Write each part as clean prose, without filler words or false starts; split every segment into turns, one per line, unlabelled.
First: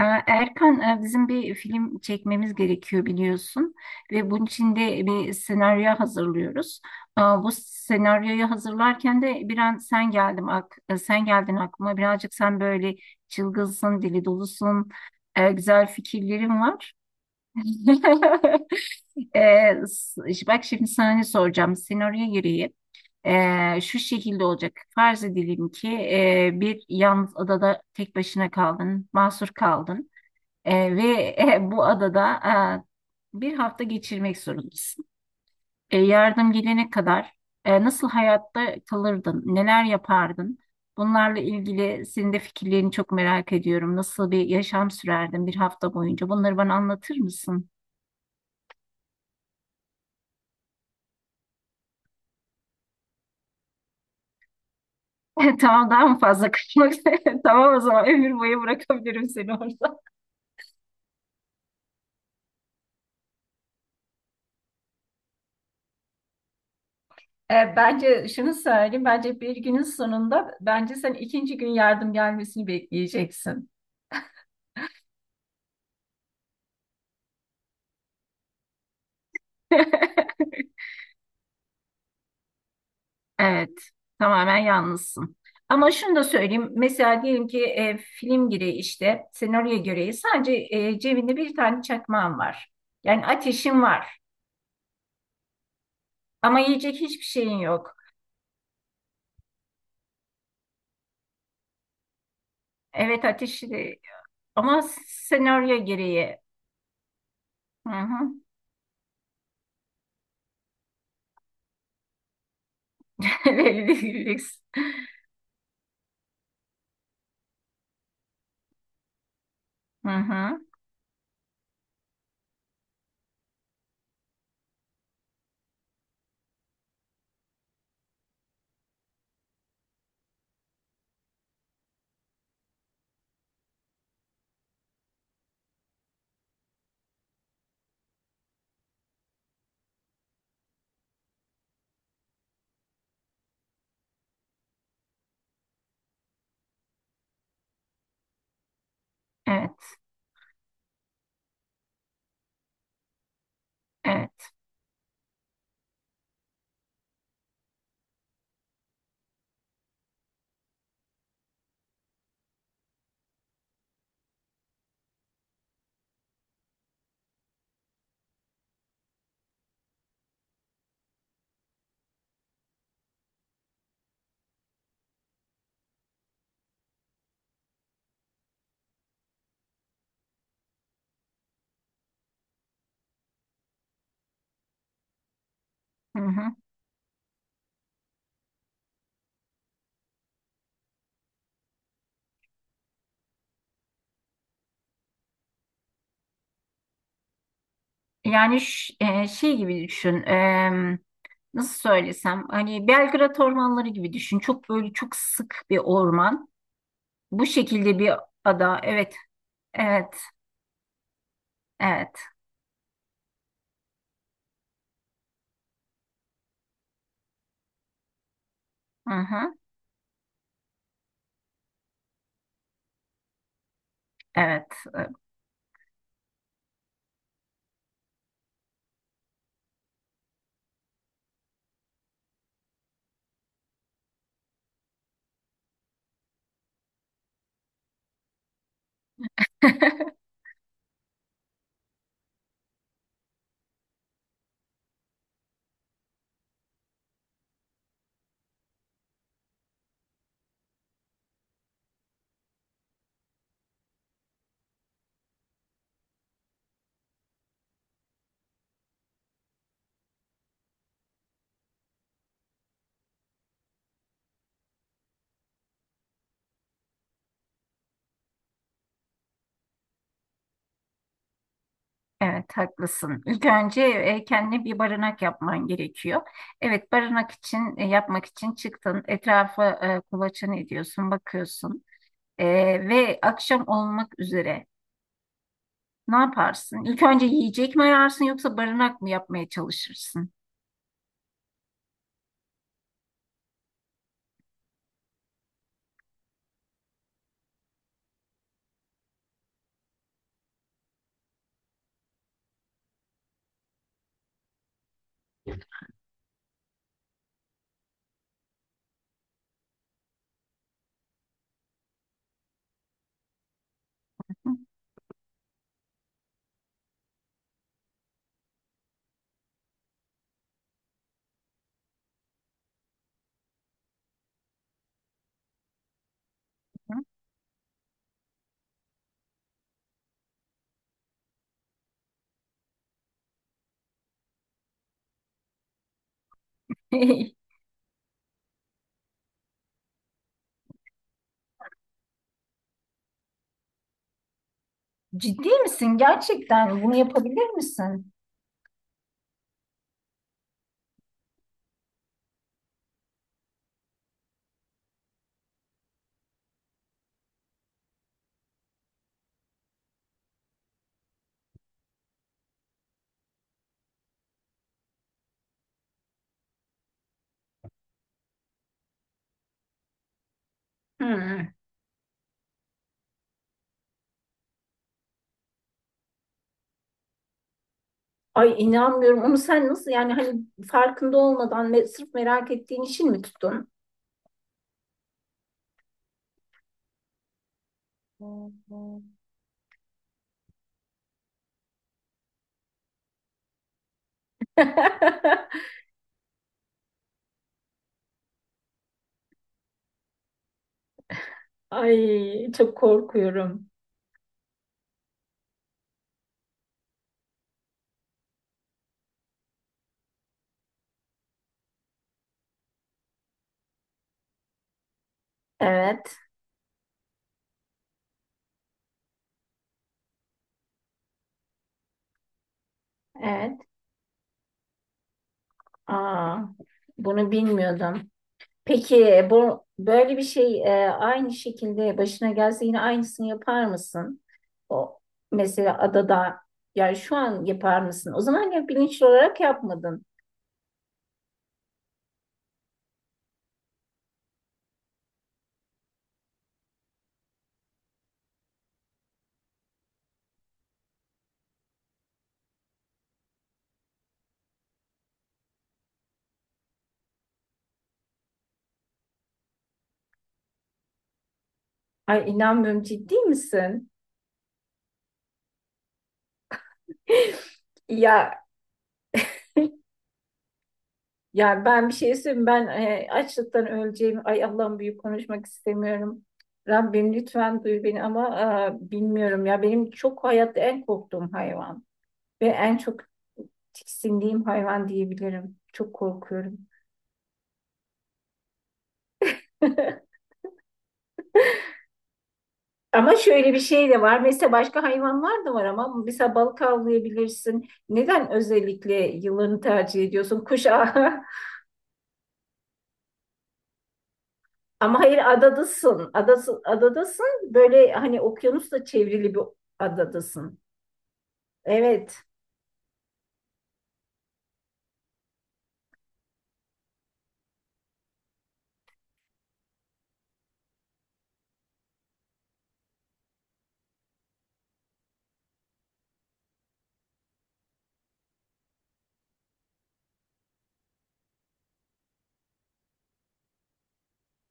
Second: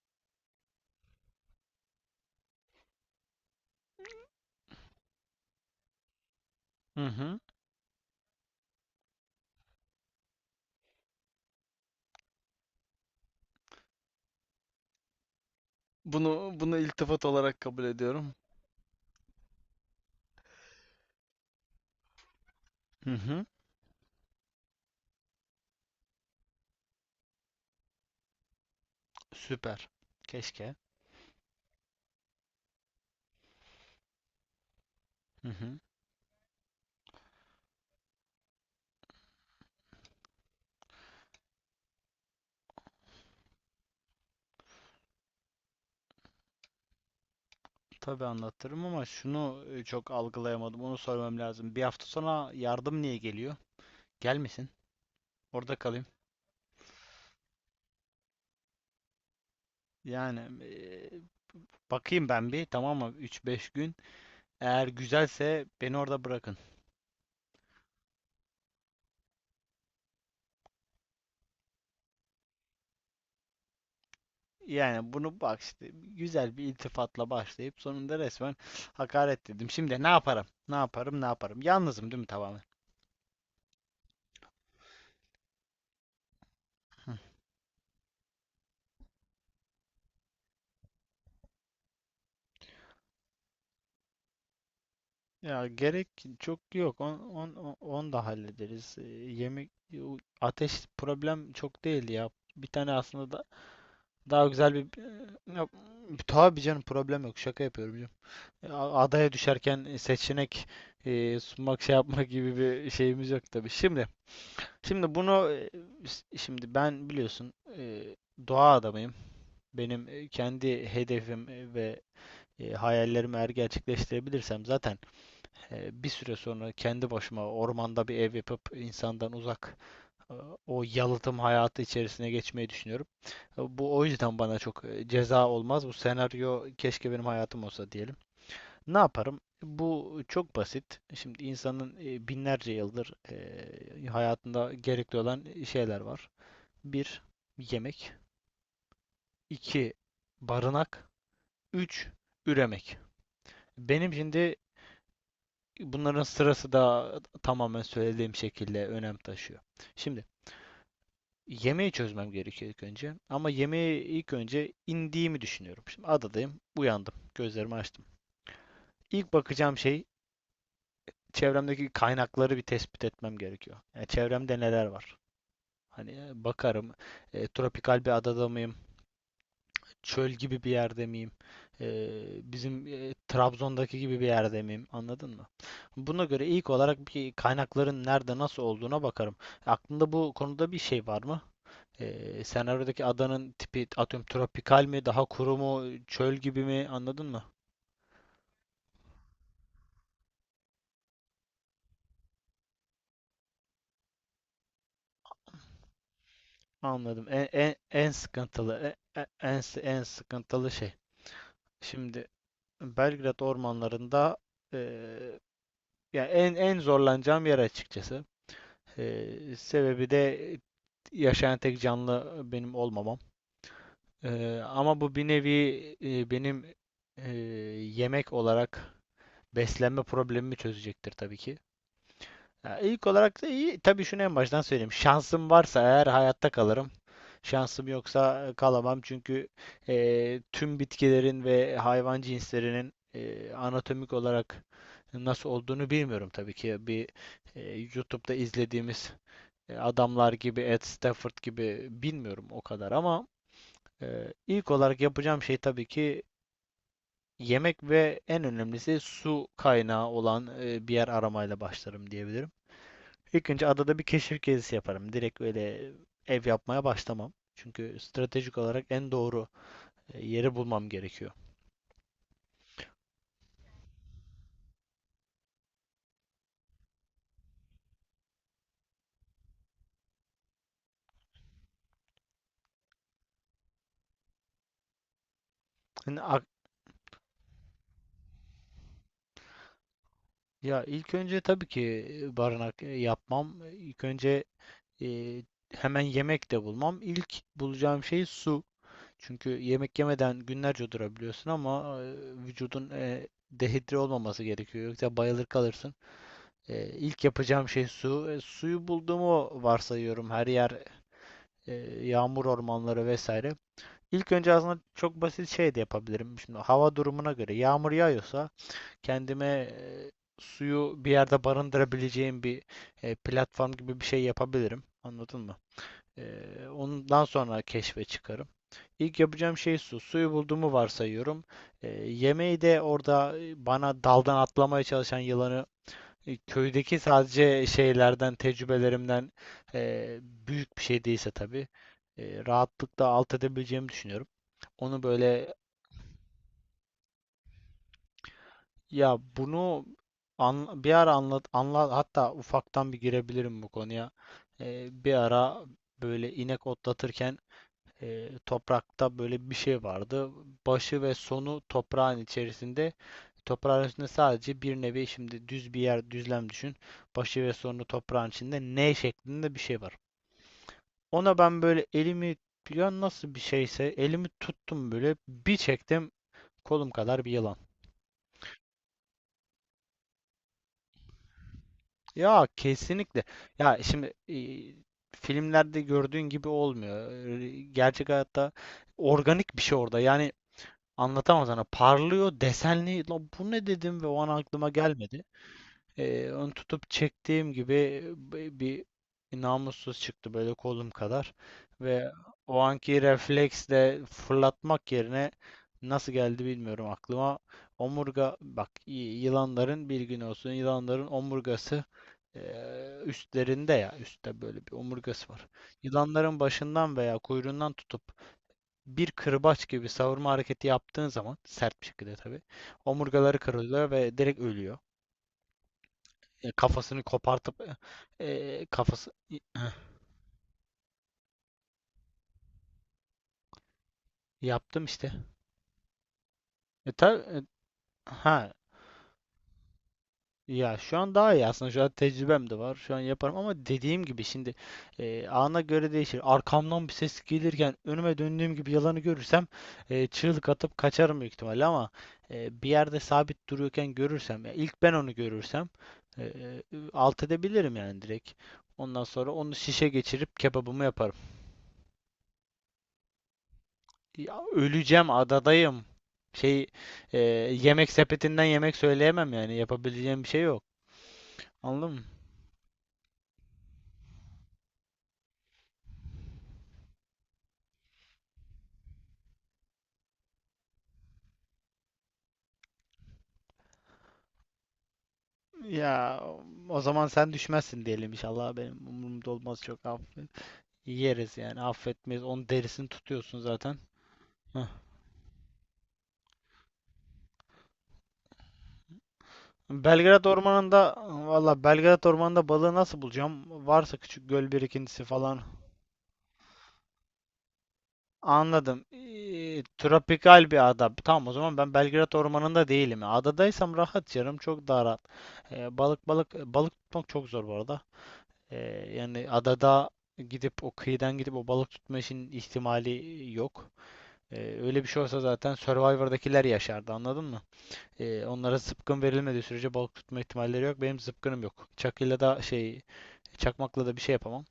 Erkan, bizim bir film çekmemiz gerekiyor biliyorsun ve bunun için de bir senaryo hazırlıyoruz.
Hı hı.
Bu senaryoyu hazırlarken de bir an sen geldim ak e, sen geldin aklıma. Birazcık sen böyle çılgınsın, dili dolusun, güzel
Bunu
fikirlerin
bunu
var.
iltifat olarak kabul ediyorum.
Bak şimdi sana ne soracağım. Senaryo gereği
Hı hı.
şu şekilde olacak. Farz edelim ki bir yalnız adada tek başına kaldın, mahsur
Süper.
kaldın.
Keşke.
Ve bu adada bir hafta geçirmek zorundasın.
Hı hı.
Yardım gelene kadar nasıl hayatta kalırdın, neler yapardın? Bunlarla ilgili senin de fikirlerini çok merak ediyorum. Nasıl bir yaşam sürerdin bir hafta boyunca? Bunları bana anlatır mısın?
Tabii anlatırım ama şunu çok algılayamadım. Onu sormam lazım. Bir hafta sonra yardım niye geliyor? Gelmesin. Orada
Tamam,
kalayım.
daha mı fazla kaçmak? Tamam, o zaman ömür boyu bırakabilirim seni orada.
Yani, bakayım ben bir, tamam mı? Üç beş gün. Eğer güzelse beni orada bırakın.
Bence şunu söyleyeyim, bence bir günün sonunda bence sen ikinci gün yardım gelmesini bekleyeceksin.
Yani bunu bak işte güzel bir iltifatla başlayıp sonunda resmen hakaret dedim. Şimdi ne yaparım? Ne yaparım? Ne yaparım? Yalnızım değil mi tamamen?
Evet, tamamen yalnızsın. Ama şunu da söyleyeyim. Mesela diyelim ki film gereği işte senaryo gereği sadece cebinde bir tane çakmağın var. Yani ateşin var
Ya gerek çok
ama yiyecek
yok. On,
hiçbir
on,
şeyin
on
yok.
onu da hallederiz. Yemek o ateş problem çok değil ya. Bir tane
Evet,
aslında da
ateşi de-
daha güzel bir
ama
yok,
senaryo gereği.
tabii canım problem yok. Şaka
Hı
yapıyorum canım.
hı.
Adaya düşerken seçenek sunmak şey yapmak gibi bir şeyimiz yok tabii.
Böyle
Şimdi
bir lüks.
şimdi bunu şimdi ben biliyorsun doğa adamıyım. Benim
Hı hı.
kendi hedefim ve hayallerimi eğer gerçekleştirebilirsem zaten bir süre sonra kendi başıma ormanda bir ev yapıp insandan uzak e, o yalıtım hayatı içerisine geçmeyi düşünüyorum. Bu o yüzden bana çok ceza olmaz. Bu senaryo keşke benim hayatım olsa diyelim. Ne yaparım? Bu çok basit. Şimdi insanın binlerce yıldır hayatında gerekli olan şeyler var. Bir, yemek. İki
Evet.
barınak. Üç, üremek. Benim
Evet.
şimdi bunların sırası da tamamen söylediğim şekilde önem taşıyor. Şimdi yemeği çözmem gerekiyor ilk önce. Ama yemeği ilk önce indiğimi düşünüyorum. Şimdi adadayım, uyandım, gözlerimi açtım. İlk bakacağım şey çevremdeki kaynakları bir tespit etmem gerekiyor. Yani çevremde neler var? Hani bakarım, tropikal bir adada mıyım? Çöl gibi bir yerde miyim? Ee, bizim Trabzon'daki gibi bir yerde miyim? Anladın mı?
Hı
Buna göre
hı.
ilk olarak bir kaynakların nerede nasıl olduğuna bakarım. Aklında bu konuda bir şey var mı? Senaryodaki adanın tipi atıyorum tropikal mi, daha kuru mu, çöl gibi mi? Anladın mı?
Yani şey gibi düşün. Nasıl söylesem, hani Belgrad ormanları gibi düşün. Çok böyle çok sık bir orman.
Anladım.
Bu
En, en,
şekilde
en
bir ada.
sıkıntılı
Evet.
en
Evet.
sıkıntılı şey.
Evet.
Şimdi Belgrad ormanlarında eee ya en zorlanacağım yer açıkçası.
Hı hı.
Sebebi de yaşayan tek canlı benim olmamam. Ee,
Evet.
ama bu bir nevi benim e, yemek olarak beslenme problemimi çözecektir tabii ki. Ya ilk olarak da iyi. Tabii şunu en baştan söyleyeyim. Şansım varsa eğer hayatta kalırım. Şansım yoksa kalamam çünkü tüm bitkilerin ve hayvan cinslerinin anatomik olarak nasıl olduğunu bilmiyorum tabii ki. Bir e, YouTube'da izlediğimiz adamlar gibi, Ed Stafford gibi bilmiyorum o kadar ama ilk olarak yapacağım şey tabii ki yemek ve en önemlisi su kaynağı olan bir yer aramayla başlarım diyebilirim. İlk önce adada bir keşif gezisi yaparım. Direkt öyle ev yapmaya başlamam. Çünkü stratejik olarak en doğru yeri bulmam gerekiyor.
Evet, haklısın. İlk önce kendine bir barınak yapman gerekiyor. Evet, barınak için yapmak için çıktın. Etrafa kulaçan ediyorsun, bakıyorsun. E, ve akşam olmak üzere ne
Hani
yaparsın? İlk önce yiyecek mi ararsın yoksa barınak mı yapmaya çalışırsın?
ya ilk önce tabii ki barınak yapmam. İlk önce e, hemen yemek de bulmam. İlk bulacağım şey su. Çünkü yemek yemeden günlerce durabiliyorsun ama vücudun dehidre olmaması gerekiyor. Yoksa bayılır kalırsın. E, ilk yapacağım şey su. Suyu bulduğumu varsayıyorum. Her yer e, yağmur ormanları vesaire. İlk önce aslında çok basit şey de yapabilirim. Şimdi hava durumuna göre yağmur yağıyorsa kendime suyu bir yerde barındırabileceğim bir platform gibi bir şey yapabilirim. Anladın mı? Ondan sonra keşfe çıkarım. İlk yapacağım şey su. Suyu bulduğumu varsayıyorum. Yemeği de orada bana daldan atlamaya çalışan yılanı köydeki sadece şeylerden, tecrübelerimden büyük bir şey değilse tabii rahatlıkla alt edebileceğimi düşünüyorum. Onu
Ciddi
böyle
misin? Gerçekten bunu yapabilir misin?
ya bunu bir ara anlat, anlat hatta ufaktan bir girebilirim bu konuya. Bir ara böyle inek otlatırken toprakta böyle bir şey vardı. Başı ve sonu toprağın içerisinde. Toprağın içinde sadece bir nevi şimdi düz bir yer düzlem düşün. Başı ve sonu toprağın içinde N şeklinde bir şey var. Ona
Hı.
ben böyle elimi ya nasıl bir şeyse elimi tuttum böyle bir çektim kolum kadar bir yılan.
Ay inanmıyorum. Onu sen nasıl, yani hani farkında olmadan ve sırf
Ya
merak ettiğin için mi
kesinlikle.
tuttun?
Ya şimdi filmlerde gördüğün gibi olmuyor. Gerçek hayatta organik bir şey orada. Yani, anlatamam sana. Parlıyor, desenli. La bu ne dedim ve o an aklıma gelmedi. Onu tutup çektiğim gibi bir namussuz çıktı böyle kolum kadar. Ve
Ay
o
çok
anki
korkuyorum.
refleksle fırlatmak yerine nasıl geldi bilmiyorum aklıma. Omurga bak yılanların bir gün olsun yılanların omurgası üstlerinde ya üstte böyle bir omurgası var.
Evet,
Yılanların başından veya kuyruğundan tutup bir kırbaç gibi savurma hareketi yaptığın zaman sert bir şekilde tabii omurgaları
evet.
kırılıyor ve direkt ölüyor.
Aa,
Kafasını
bunu
kopartıp
bilmiyordum.
kafası
Peki bu böyle bir şey aynı şekilde başına gelse yine aynısını yapar mısın?
yaptım
O
işte.
mesela adada,
E,
yani şu
ta- e,
an yapar mısın? O zaman
ha
ya bilinçli olarak yapmadın.
Ya şu an daha iyi aslında. Şu an tecrübem de var. Şu an yaparım ama dediğim gibi şimdi ana göre değişir. Arkamdan bir ses gelirken önüme döndüğüm gibi yalanı görürsem çığlık atıp kaçarım büyük ihtimalle ama bir yerde sabit duruyorken görürsem ya ilk ben onu görürsem e, e, alt edebilirim yani direkt. Ondan sonra onu şişe geçirip kebabımı yaparım.
Ay inanmıyorum, ciddi misin?
Ya, öleceğim adadayım. Şey e, Yemek sepetinden
Ya,
yemek söyleyemem yani yapabileceğim bir şey yok.
yani ben
Anladın
bir
mı?
şey söyleyeyim. Ben açlıktan öleceğim. Ay Allah'ım, büyük konuşmak istemiyorum. Rabbim lütfen duy beni, ama bilmiyorum ya. Benim çok hayatta en korktuğum hayvan ve en çok tiksindiğim hayvan diyebilirim. Çok
Ya
korkuyorum.
o zaman sen düşmezsin diyelim inşallah. Benim umurumda olmaz çok affet. Yeriz yani affetmeyiz. Onun derisini
Ama
tutuyorsun
şöyle bir
zaten.
şey de var. Mesela
Heh.
başka hayvanlar da var ama mesela balık avlayabilirsin. Neden özellikle yılanı tercih
Belgrad
ediyorsun? Kuş
Ormanı'nda valla Belgrad Ormanı'nda balığı nasıl bulacağım? Varsa küçük göl
ama
birikintisi
hayır,
falan.
adadasın. Adası, adadasın. Böyle hani
Anladım.
okyanusla çevrili bir
Tropikal
adadasın.
bir ada. Tamam o zaman ben Belgrad
Evet.
Ormanı'nda değilim. Adadaysam rahat canım çok daha rahat. Balık tutmak çok zor bu arada. Ee, yani adada gidip o kıyıdan gidip o balık tutma işinin ihtimali yok. Ee, öyle bir şey olsa zaten Survivor'dakiler yaşardı anladın mı? Onlara zıpkın verilmediği sürece balık tutma ihtimalleri yok. Benim zıpkınım yok. Çakıyla da çakmakla da bir şey yapamam.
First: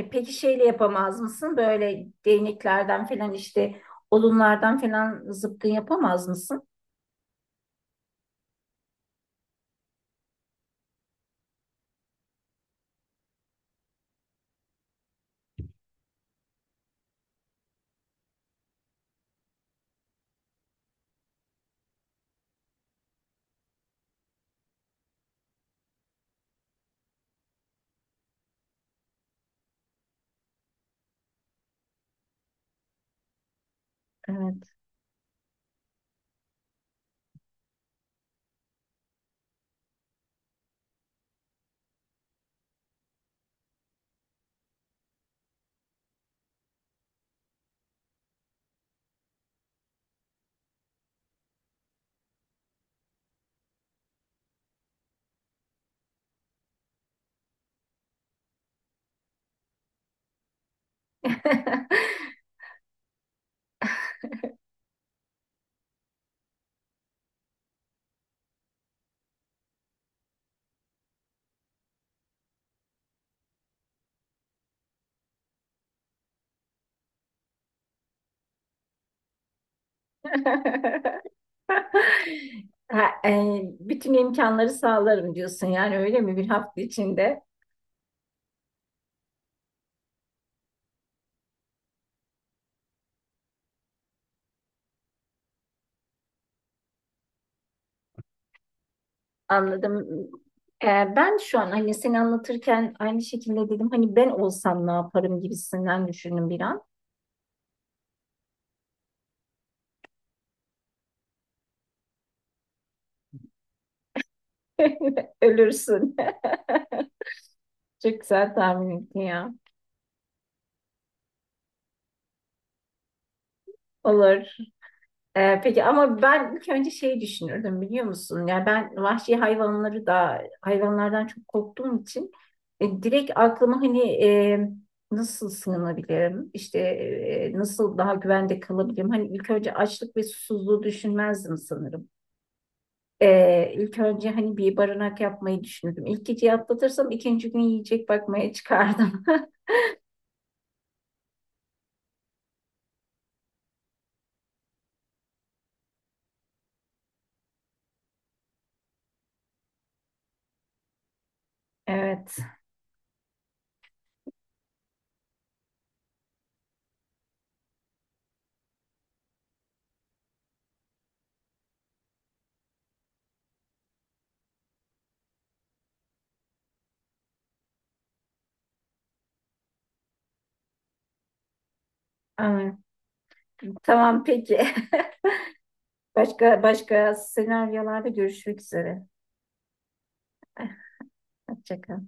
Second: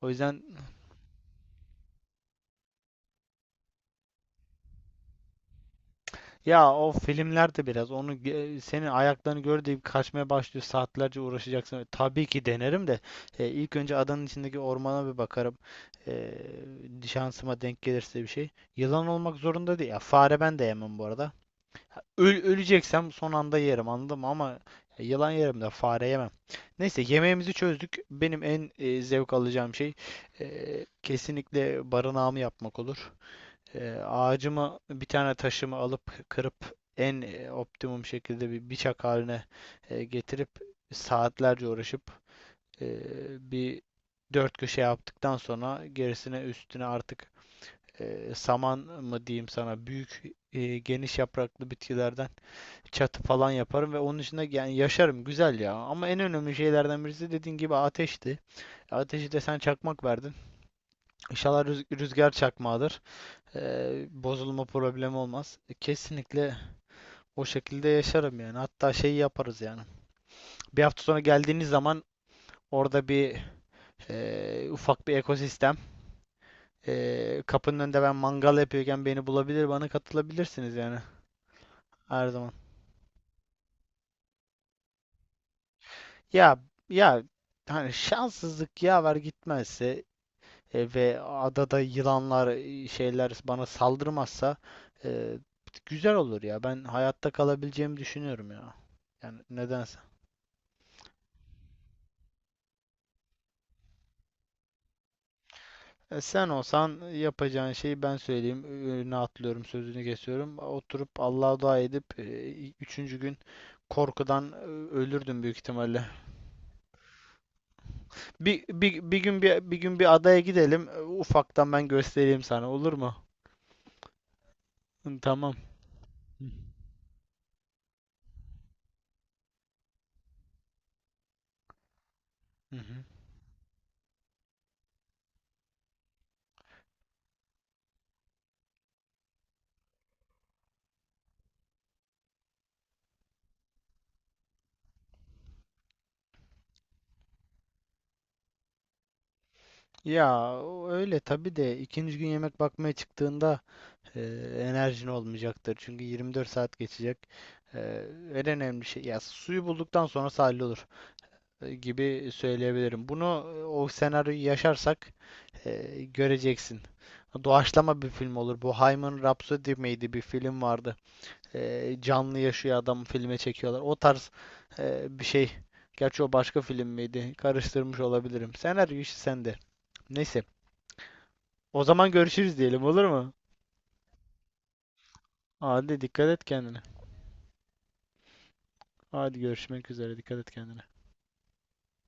O
peki
yüzden
şeyle yapamaz mısın? Böyle değneklerden falan, işte odunlardan falan zıpkın yapamaz mısın?
ya o filmlerde biraz onu senin ayaklarını gör deyip kaçmaya başlıyor saatlerce uğraşacaksın. Tabii ki denerim de ilk önce adanın içindeki ormana bir bakarım. Ee, şansıma denk gelirse bir şey. Yılan olmak zorunda değil. Ya, fare ben de yemem bu arada. Öleceksem son anda yerim anladın mı? Ama yılan yerim de fare yemem. Neyse yemeğimizi çözdük. Benim en zevk alacağım şey kesinlikle barınağımı yapmak olur. Ağacımı
Evet.
bir tane taşımı alıp kırıp en optimum şekilde bir bıçak haline getirip saatlerce uğraşıp e, bir dört köşe yaptıktan sonra gerisine üstüne artık saman mı diyeyim sana büyük geniş yapraklı bitkilerden çatı falan yaparım ve onun içinde yani yaşarım güzel ya. Ama en önemli şeylerden birisi dediğin gibi ateşti. Ateşi de sen çakmak verdin. İnşallah rüzgar çakmağıdır. Bozulma problemi olmaz. Kesinlikle o şekilde yaşarım yani. Hatta şeyi yaparız yani. Bir hafta sonra geldiğiniz zaman orada bir ufak bir ekosistem. Kapının önünde ben mangal yapıyorken beni bulabilir, bana katılabilirsiniz yani her zaman.
Ha, bütün imkanları sağlarım diyorsun yani, öyle mi, bir
Ya
hafta
ya
içinde?
hani şanssızlık yaver gitmezse ve adada yılanlar şeyler bana saldırmazsa e, güzel olur ya. Ben hayatta kalabileceğimi düşünüyorum ya. Yani nedense.
Anladım. E, ben şu an hani seni anlatırken aynı şekilde dedim, hani ben olsam ne yaparım gibisinden
Sen
düşündüm bir an.
olsan yapacağın şeyi ben söyleyeyim. Önüne atlıyorum, sözünü kesiyorum. Oturup Allah'a dua edip üçüncü gün korkudan ölürdüm büyük ihtimalle.
Ölürsün. Çok güzel
Bir,
tahmin
bir, bir
ettin
gün
ya.
bir, bir gün bir adaya gidelim. Ufaktan ben göstereyim sana olur mu?
Olur.
Hı, Tamam.
Peki ama ben ilk önce şey düşünürdüm, biliyor musun? Yani ben vahşi hayvanları da, hayvanlardan çok korktuğum için
Hı hı.
direkt aklıma hani e, nasıl sığınabilirim? İşte nasıl daha güvende kalabilirim? Hani ilk önce açlık ve susuzluğu düşünmezdim sanırım. İlk önce hani bir barınak yapmayı düşündüm. İlk geceyi atlatırsam ikinci gün yiyecek bakmaya çıkardım.
Ya o öyle tabii de ikinci gün yemek bakmaya çıktığında e, enerjin olmayacaktır. Çünkü 24 saat geçecek. E, en önemli şey ya suyu bulduktan sonra sahil olur gibi
Evet.
söyleyebilirim. Bunu o senaryoyu yaşarsak göreceksin. Doğaçlama bir film olur. Bu Hayman Rhapsody miydi bir film vardı. Canlı yaşıyor adam filme çekiyorlar. O tarz bir şey. Gerçi o başka film miydi? Karıştırmış olabilirim. Senaryo işi sende. Neyse. O zaman görüşürüz
Ama-
diyelim olur mu?
Tamam, peki.
Hadi dikkat et
Başka
kendine.
başka senaryolarda görüşmek üzere.
Hadi görüşmek üzere dikkat et
Eh,
kendine.
Hoşça kal.